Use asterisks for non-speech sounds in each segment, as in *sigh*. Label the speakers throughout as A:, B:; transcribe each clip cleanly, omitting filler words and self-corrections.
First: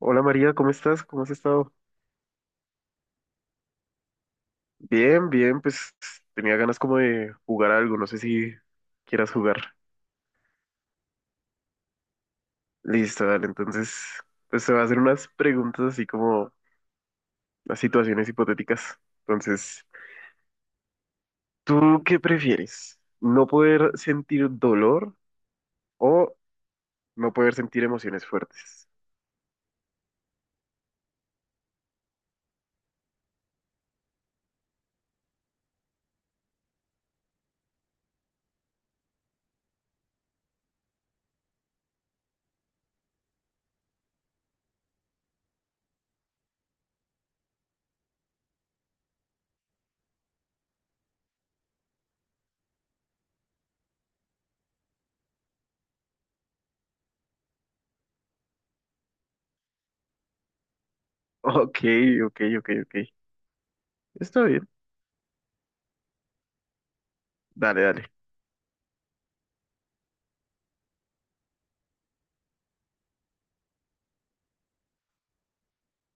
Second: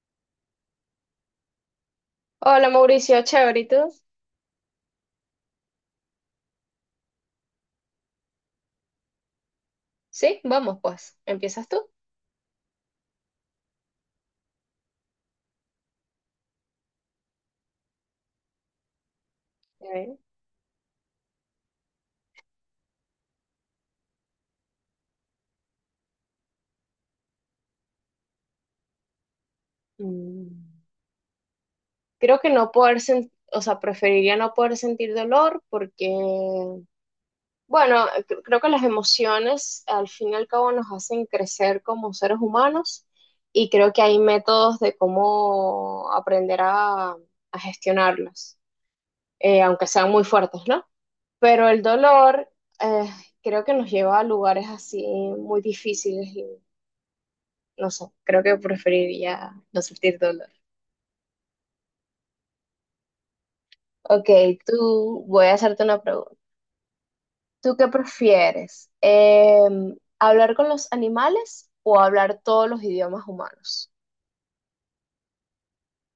A: Hola María, ¿cómo estás? ¿Cómo has estado?
B: Hola Mauricio, chévere, ¿y tú?
A: Bien, bien, pues tenía ganas como de jugar algo, no sé si quieras jugar.
B: Sí, vamos pues, empiezas tú.
A: Listo, dale, entonces, pues te voy a hacer unas preguntas así como las situaciones hipotéticas. Entonces,
B: A ver.
A: ¿tú qué prefieres? ¿No poder sentir dolor o no poder sentir emociones fuertes? *laughs*
B: Mm, Creo que no poder sentir, o sea, preferiría no poder sentir dolor porque, bueno, creo que las emociones al fin y al cabo nos hacen crecer como seres humanos y creo que hay métodos de cómo aprender a gestionarlas, aunque sean muy fuertes, ¿no? Pero el dolor eh, creo que nos lleva a lugares así muy difíciles. No sé, creo que preferiría no sentir dolor.
A: Ok, ok, ok, ok.
B: Ok,
A: Está bien,
B: tú, voy a hacerte una pregunta. ¿Tú
A: dale,
B: qué
A: dale.
B: prefieres? ¿Hablar con los animales o hablar todos los idiomas humanos?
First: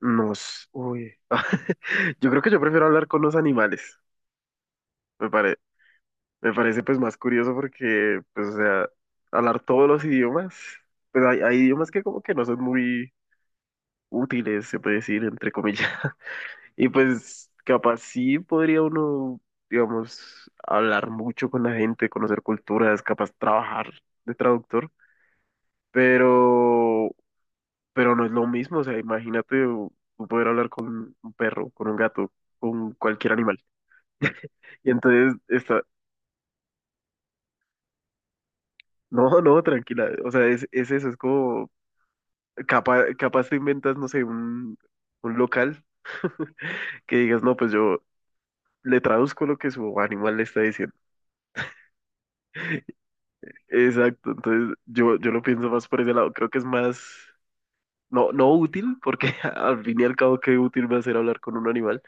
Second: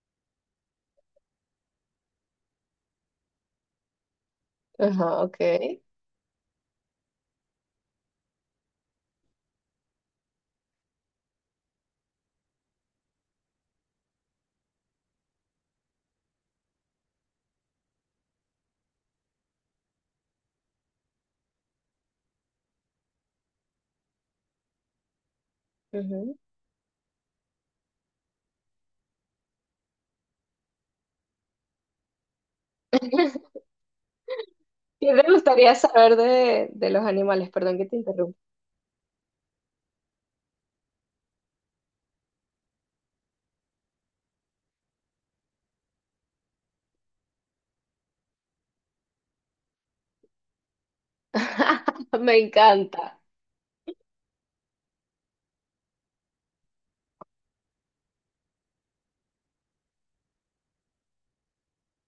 A: Uy. *laughs* Yo creo que yo prefiero hablar con los animales,
B: Ajá,
A: me parece.
B: ok.
A: Me parece pues más curioso porque, pues, o sea, hablar todos los idiomas, pues hay idiomas que como que no son muy útiles, se puede decir, entre comillas. *laughs* Y pues capaz sí podría uno, digamos, hablar mucho con la gente, conocer culturas, capaz trabajar de traductor,
B: Ujú.
A: pero, pero no es lo mismo, o sea, imagínate tú poder hablar con un perro, con un gato, con cualquier
B: *laughs*
A: animal. Y
B: ¿Qué te
A: entonces
B: gustaría
A: está,
B: saber de los animales? Perdón que te interrumpa.
A: no, no, tranquila, o sea, es eso, es como Capaz te inventas, no sé, un local *laughs* que digas, no, pues yo le traduzco lo que su animal le está diciendo.
B: *laughs* Me encanta.
A: Exacto, entonces yo lo pienso más por ese lado, creo que es más, no, no útil, porque *laughs* al fin y al cabo qué útil va a ser hablar con un animal,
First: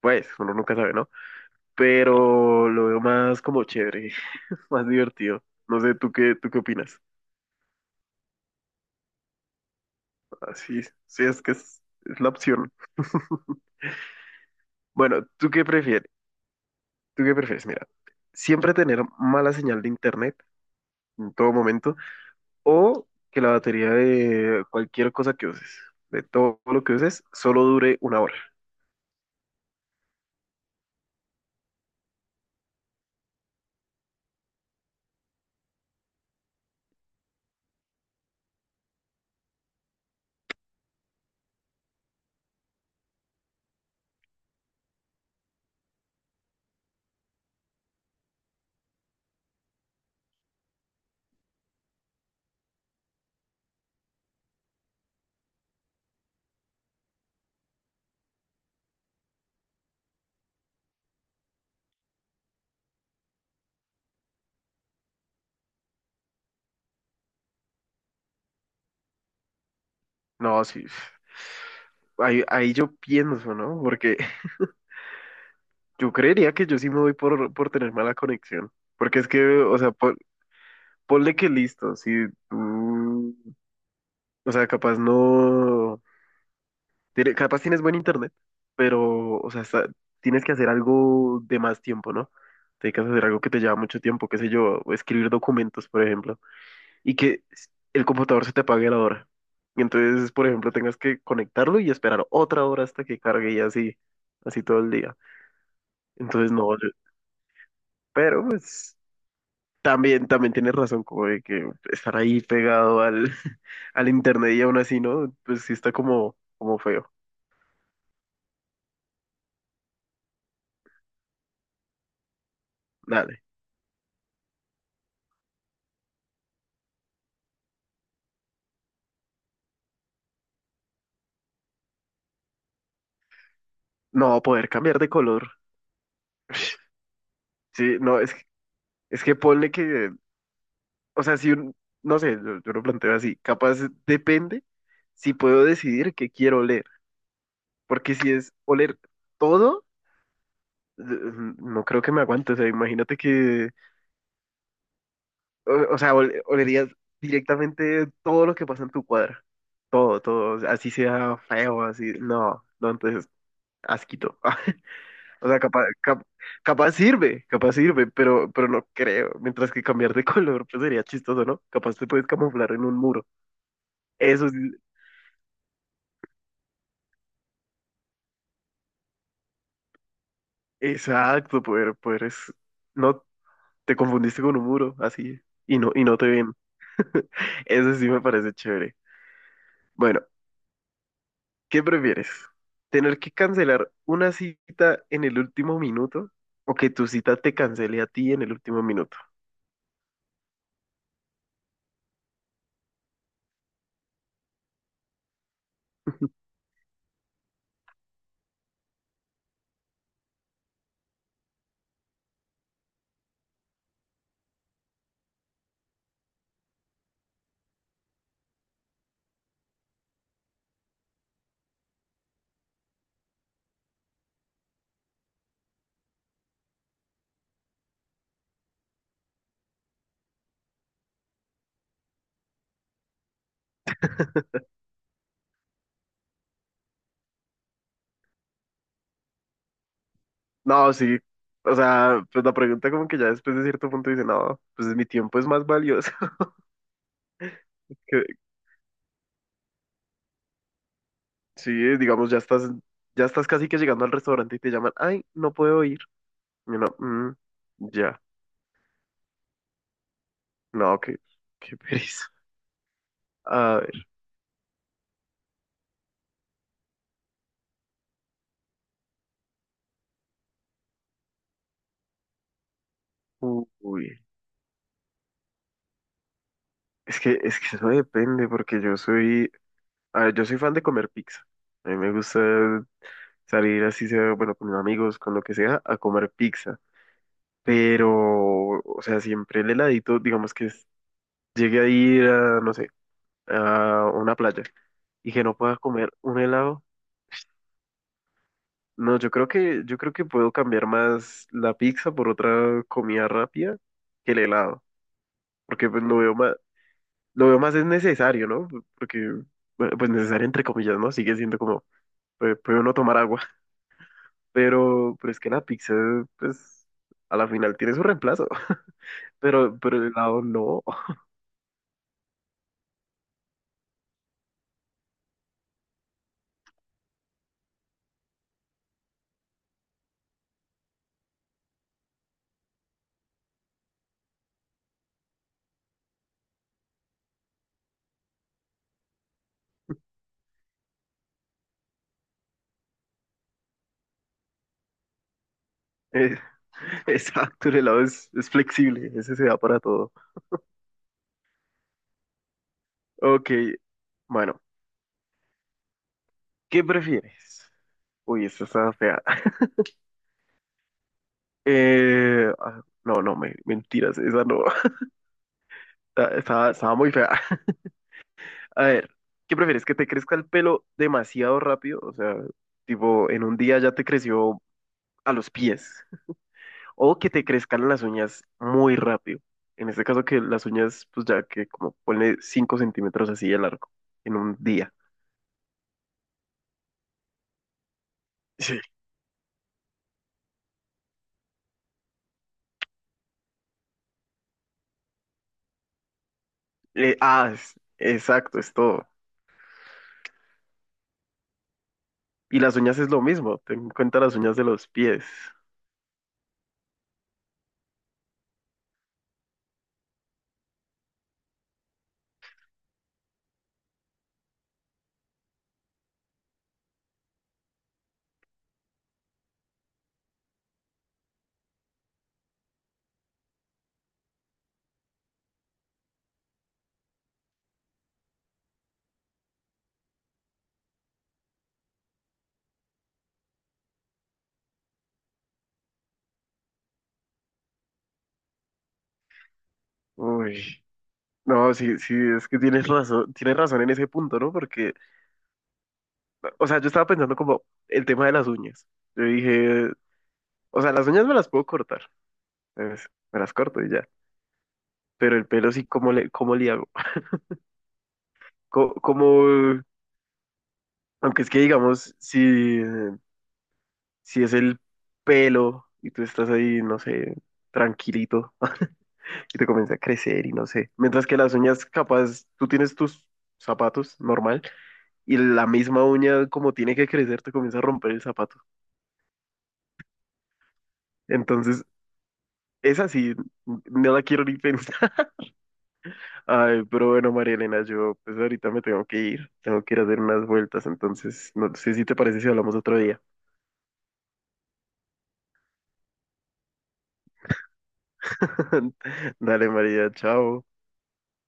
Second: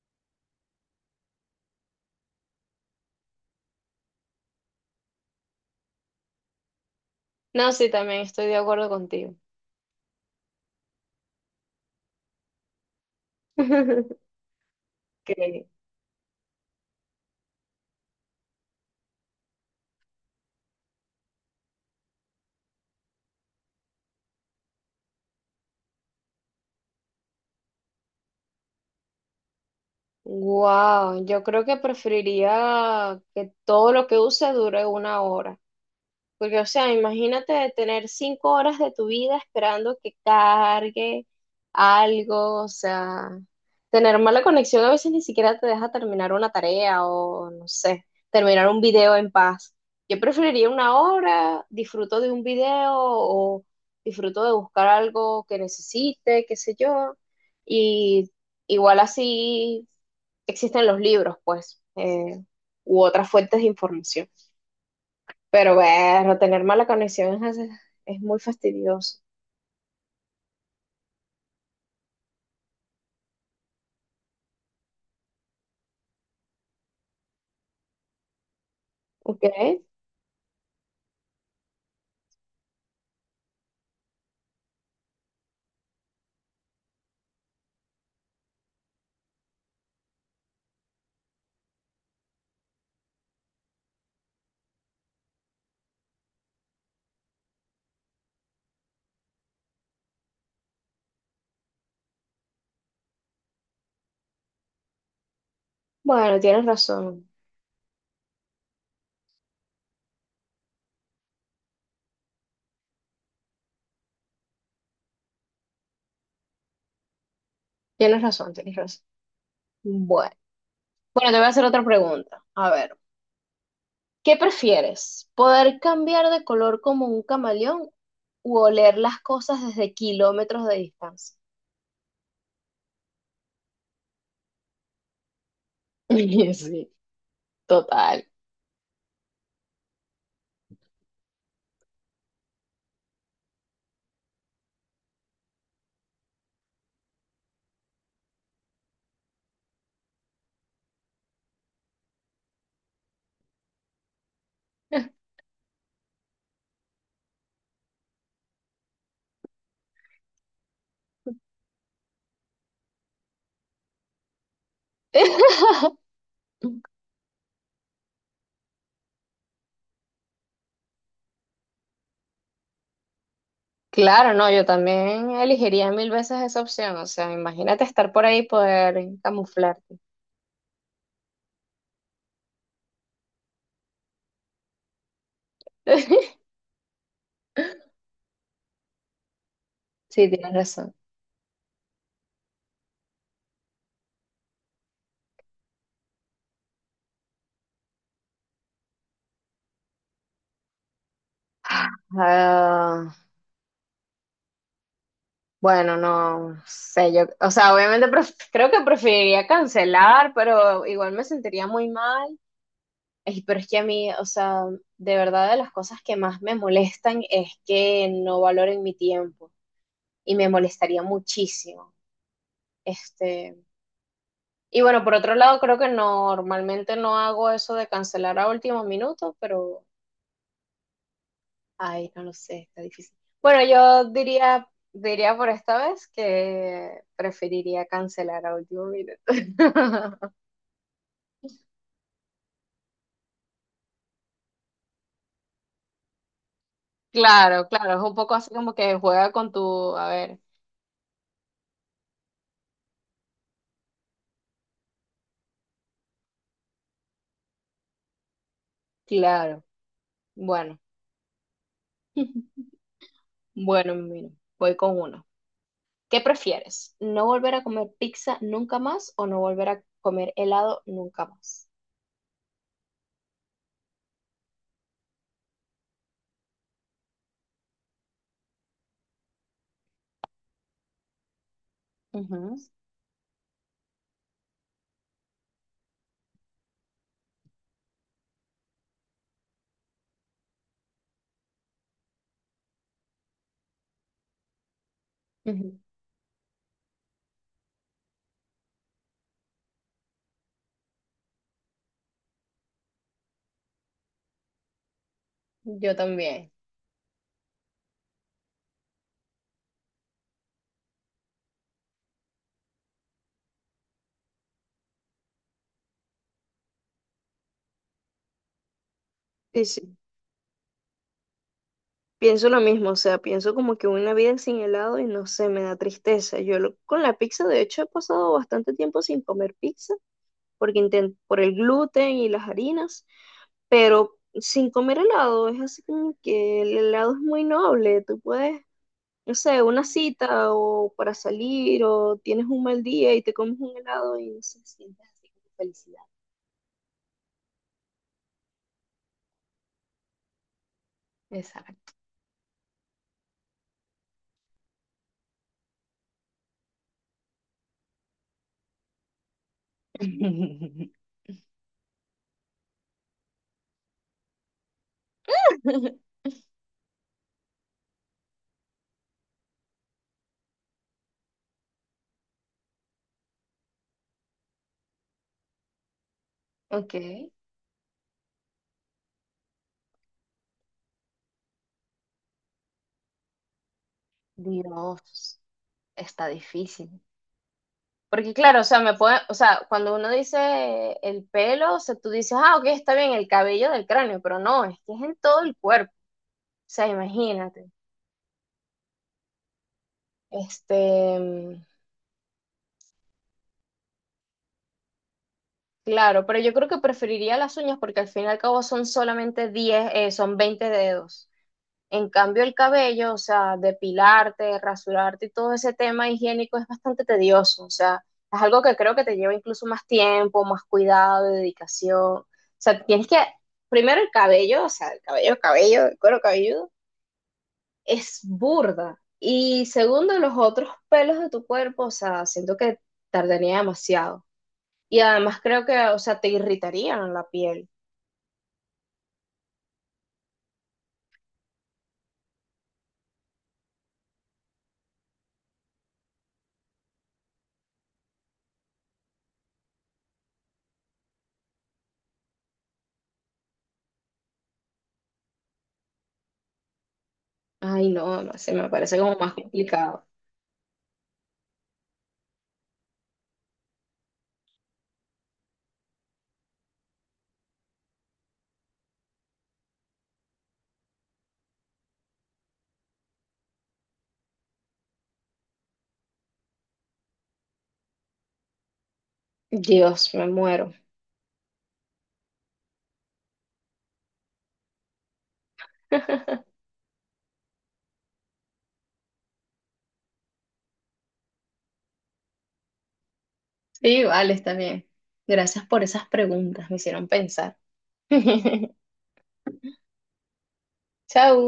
A: pues uno nunca sabe, ¿no? Pero lo veo más como chévere, *laughs* más divertido. No sé, tú qué opinas?
B: No, sí, también estoy de acuerdo contigo.
A: Así, sí, sí, es que es la opción. *laughs*
B: *laughs*
A: Bueno, ¿tú qué
B: Ok.
A: prefieres? ¿Tú qué prefieres? Mira, siempre tener mala señal de internet en todo momento, o que la batería de cualquier cosa que uses, de todo lo que uses, solo dure una hora.
B: Wow, yo creo que preferiría que todo lo que use dure 1 hora. Porque, o sea, imagínate tener 5 horas de tu vida esperando que cargue algo, o sea, tener mala conexión a veces ni siquiera te deja terminar una tarea o, no sé, terminar un video en paz. Yo preferiría 1 hora, disfruto de un video o disfruto de buscar algo que necesite, qué sé yo. Y igual así existen los libros, pues, u otras fuentes de información. Pero bueno, tener mala conexión es muy fastidioso.
A: No, sí. Ahí yo pienso, ¿no? Porque *laughs* yo creería que yo sí me voy por tener mala conexión. Porque es que,
B: ¿Ok?
A: o sea, ponle que listo, si tú, o sea, capaz no, capaz tienes buen internet, pero, o sea, tienes que hacer algo de más tiempo, ¿no? Tienes que hacer algo que te lleva mucho tiempo, qué sé yo, escribir documentos, por ejemplo, y que el computador se te apague a la hora. Y entonces, por ejemplo, tengas que conectarlo y esperar otra hora hasta que cargue y así, así todo el día.
B: Bueno,
A: Entonces,
B: tienes
A: no, yo,
B: razón.
A: pero pues también tienes razón, como de que estar ahí pegado al, *laughs* al internet y aún así, ¿no? Pues sí está como feo.
B: Tienes razón, tienes razón. Bueno. Bueno, te voy a hacer otra pregunta. A ver,
A: Dale.
B: ¿qué prefieres? ¿Poder cambiar de color como un camaleón o oler las cosas desde kilómetros de distancia?
A: No, poder cambiar de color.
B: *laughs* Sí,
A: Sí, no,
B: total.
A: es que ponle que, o sea, si un, no sé, yo lo planteo así, capaz depende si puedo decidir qué quiero leer. Porque si es oler todo, no creo que me aguante. O sea, imagínate que,
B: *laughs*
A: o sea, olerías directamente todo lo que pasa en tu cuadra. Todo, todo. O sea, así sea feo, así. No, no, entonces, asquito. *laughs* O sea, capaz sirve, pero no creo. Mientras que cambiar de *laughs* color, pues sería chistoso, ¿no? Capaz te puedes camuflar en un muro.
B: Claro,
A: Eso
B: no,
A: sí,
B: yo también elegiría mil veces esa opción. O sea, imagínate estar por ahí y poder camuflarte.
A: exacto, poder no, te confundiste con un muro, así, y no te
B: *laughs*
A: ven. Eso sí me parece chévere. Bueno,
B: Sí, tienes razón.
A: ¿qué prefieres? ¿Tener que cancelar una cita en el último minuto o que tu cita te cancele a ti en el último minuto?
B: Ah, bueno, no sé, yo, o sea, obviamente creo que preferiría cancelar, pero igual me sentiría muy mal. Ey, pero es que a mí, o sea, de verdad de las cosas que más me molestan es que no valoren mi tiempo y me molestaría muchísimo. Este, y bueno, por otro lado, creo que normalmente no hago eso de cancelar a último minuto, pero ay, no lo sé, está difícil. Bueno, yo diría,
A: *laughs*
B: diría por esta vez que preferiría cancelar a último minuto. *laughs*
A: No, sí. O sea, pues la pregunta como que ya después de cierto punto dice, no, pues mi tiempo es más valioso. *laughs*
B: Claro, claro, es un
A: Que,
B: poco así como que juega con tu, a ver,
A: sí, digamos, ya estás casi que llegando al restaurante y te llaman, ay, no puedo ir. Y uno, "Mm, ya,
B: claro, bueno,
A: no, qué pereza.
B: *laughs*
A: A
B: bueno,
A: ver,
B: mira, voy con uno. ¿Qué prefieres? ¿No volver a comer pizza nunca más o no volver a comer helado nunca más?
A: uy, es que eso depende porque a ver, yo soy fan de comer pizza. A mí me gusta
B: Ujú,
A: salir así sea, bueno, con mis amigos, con lo que sea, a comer pizza. Pero, o sea, siempre el heladito, digamos que llegue a ir a, no sé, a una playa y que no pueda
B: ujú.
A: comer un helado. No, yo creo que puedo cambiar más la pizza por otra comida rápida que el helado. Porque
B: Yo
A: pues lo veo
B: también.
A: más, lo veo más es necesario, ¿no? Porque, bueno, pues necesario entre comillas, ¿no? Sigue siendo como, pues, puede uno tomar agua. Pero es que la pizza, pues, a la final tiene su reemplazo. *laughs*
B: Sí,
A: Pero,
B: sí.
A: pero el helado no. *laughs*
B: Pienso lo mismo, o sea, pienso como que una vida sin helado y no sé, me da tristeza. Con la pizza, de hecho, he pasado bastante tiempo sin comer pizza porque por el gluten y las harinas, pero sin comer helado es así como que el helado es muy noble. Tú puedes, no sé, una cita o para salir o tienes un mal día y te comes un helado y no sé, sientes así como felicidad.
A: Eh, exacto, el helado es flexible, ese se da para todo.
B: Exacto.
A: Ok, bueno, ¿qué prefieres? Uy, esta está fea. *laughs*
B: *laughs*
A: Ah, no, no, mentiras, esa no. *laughs*
B: *laughs*
A: Estaba muy fea. *laughs* A ver, ¿qué prefieres? ¿Que te crezca el pelo demasiado rápido? O sea, tipo, en un día ya te creció a los pies.
B: Ok,
A: O que te crezcan las uñas muy rápido. En este caso que las uñas, pues ya que como ponle 5 cm así de largo en un día.
B: Dios, está difícil. Porque claro, o
A: Sí.
B: sea, me puede, o sea, cuando uno dice el pelo, o sea, tú dices, ah, ok, está bien, el cabello del cráneo, pero no, es que es en todo el cuerpo. O sea,
A: Eh, ah,
B: imagínate.
A: es- exacto, es todo.
B: Este,
A: Y las uñas es lo mismo, ten en cuenta las uñas de los pies.
B: claro, pero yo creo que preferiría las uñas porque al fin y al cabo son solamente 10, son 20 dedos. En cambio, el cabello, o sea, depilarte, rasurarte y todo ese tema higiénico es bastante tedioso, o sea, es algo que creo que te lleva incluso más tiempo, más cuidado, dedicación. O sea, tienes que, primero el cabello, o sea, el cabello, cabello, el cuero cabelludo, es burda. Y segundo, los otros pelos de tu cuerpo, o sea, siento que tardaría demasiado. Y además creo que, o sea, te irritarían la piel.
A: Uy. No, sí, sí, es que tienes razón en ese punto, ¿no? Porque, o sea, yo estaba pensando como el tema de las uñas. Yo dije, o sea, las uñas me las puedo cortar, pues, me las corto y ya. Pero el pelo sí, ¿cómo le hago?
B: Ay, no, no sé, me
A: *laughs*
B: parece como más
A: ¿Cómo,
B: complicado.
A: aunque es que digamos, si es el pelo y tú estás ahí, no sé, tranquilito *laughs* y te comienza a crecer y no sé. Mientras que las uñas, capaz, tú tienes tus zapatos normal y la misma uña como tiene que crecer te comienza a romper el zapato.
B: Dios, me muero.
A: Entonces, es así, no la quiero ni pensar. *laughs*
B: *laughs*
A: Ay, pero bueno, María Elena, yo pues ahorita me tengo que ir a hacer unas vueltas, entonces no sé si te parece si hablamos otro día.
B: Sí, vale, está bien. Gracias por esas preguntas, me hicieron pensar. *laughs*
A: *laughs* Dale, María, chao.
B: Chau.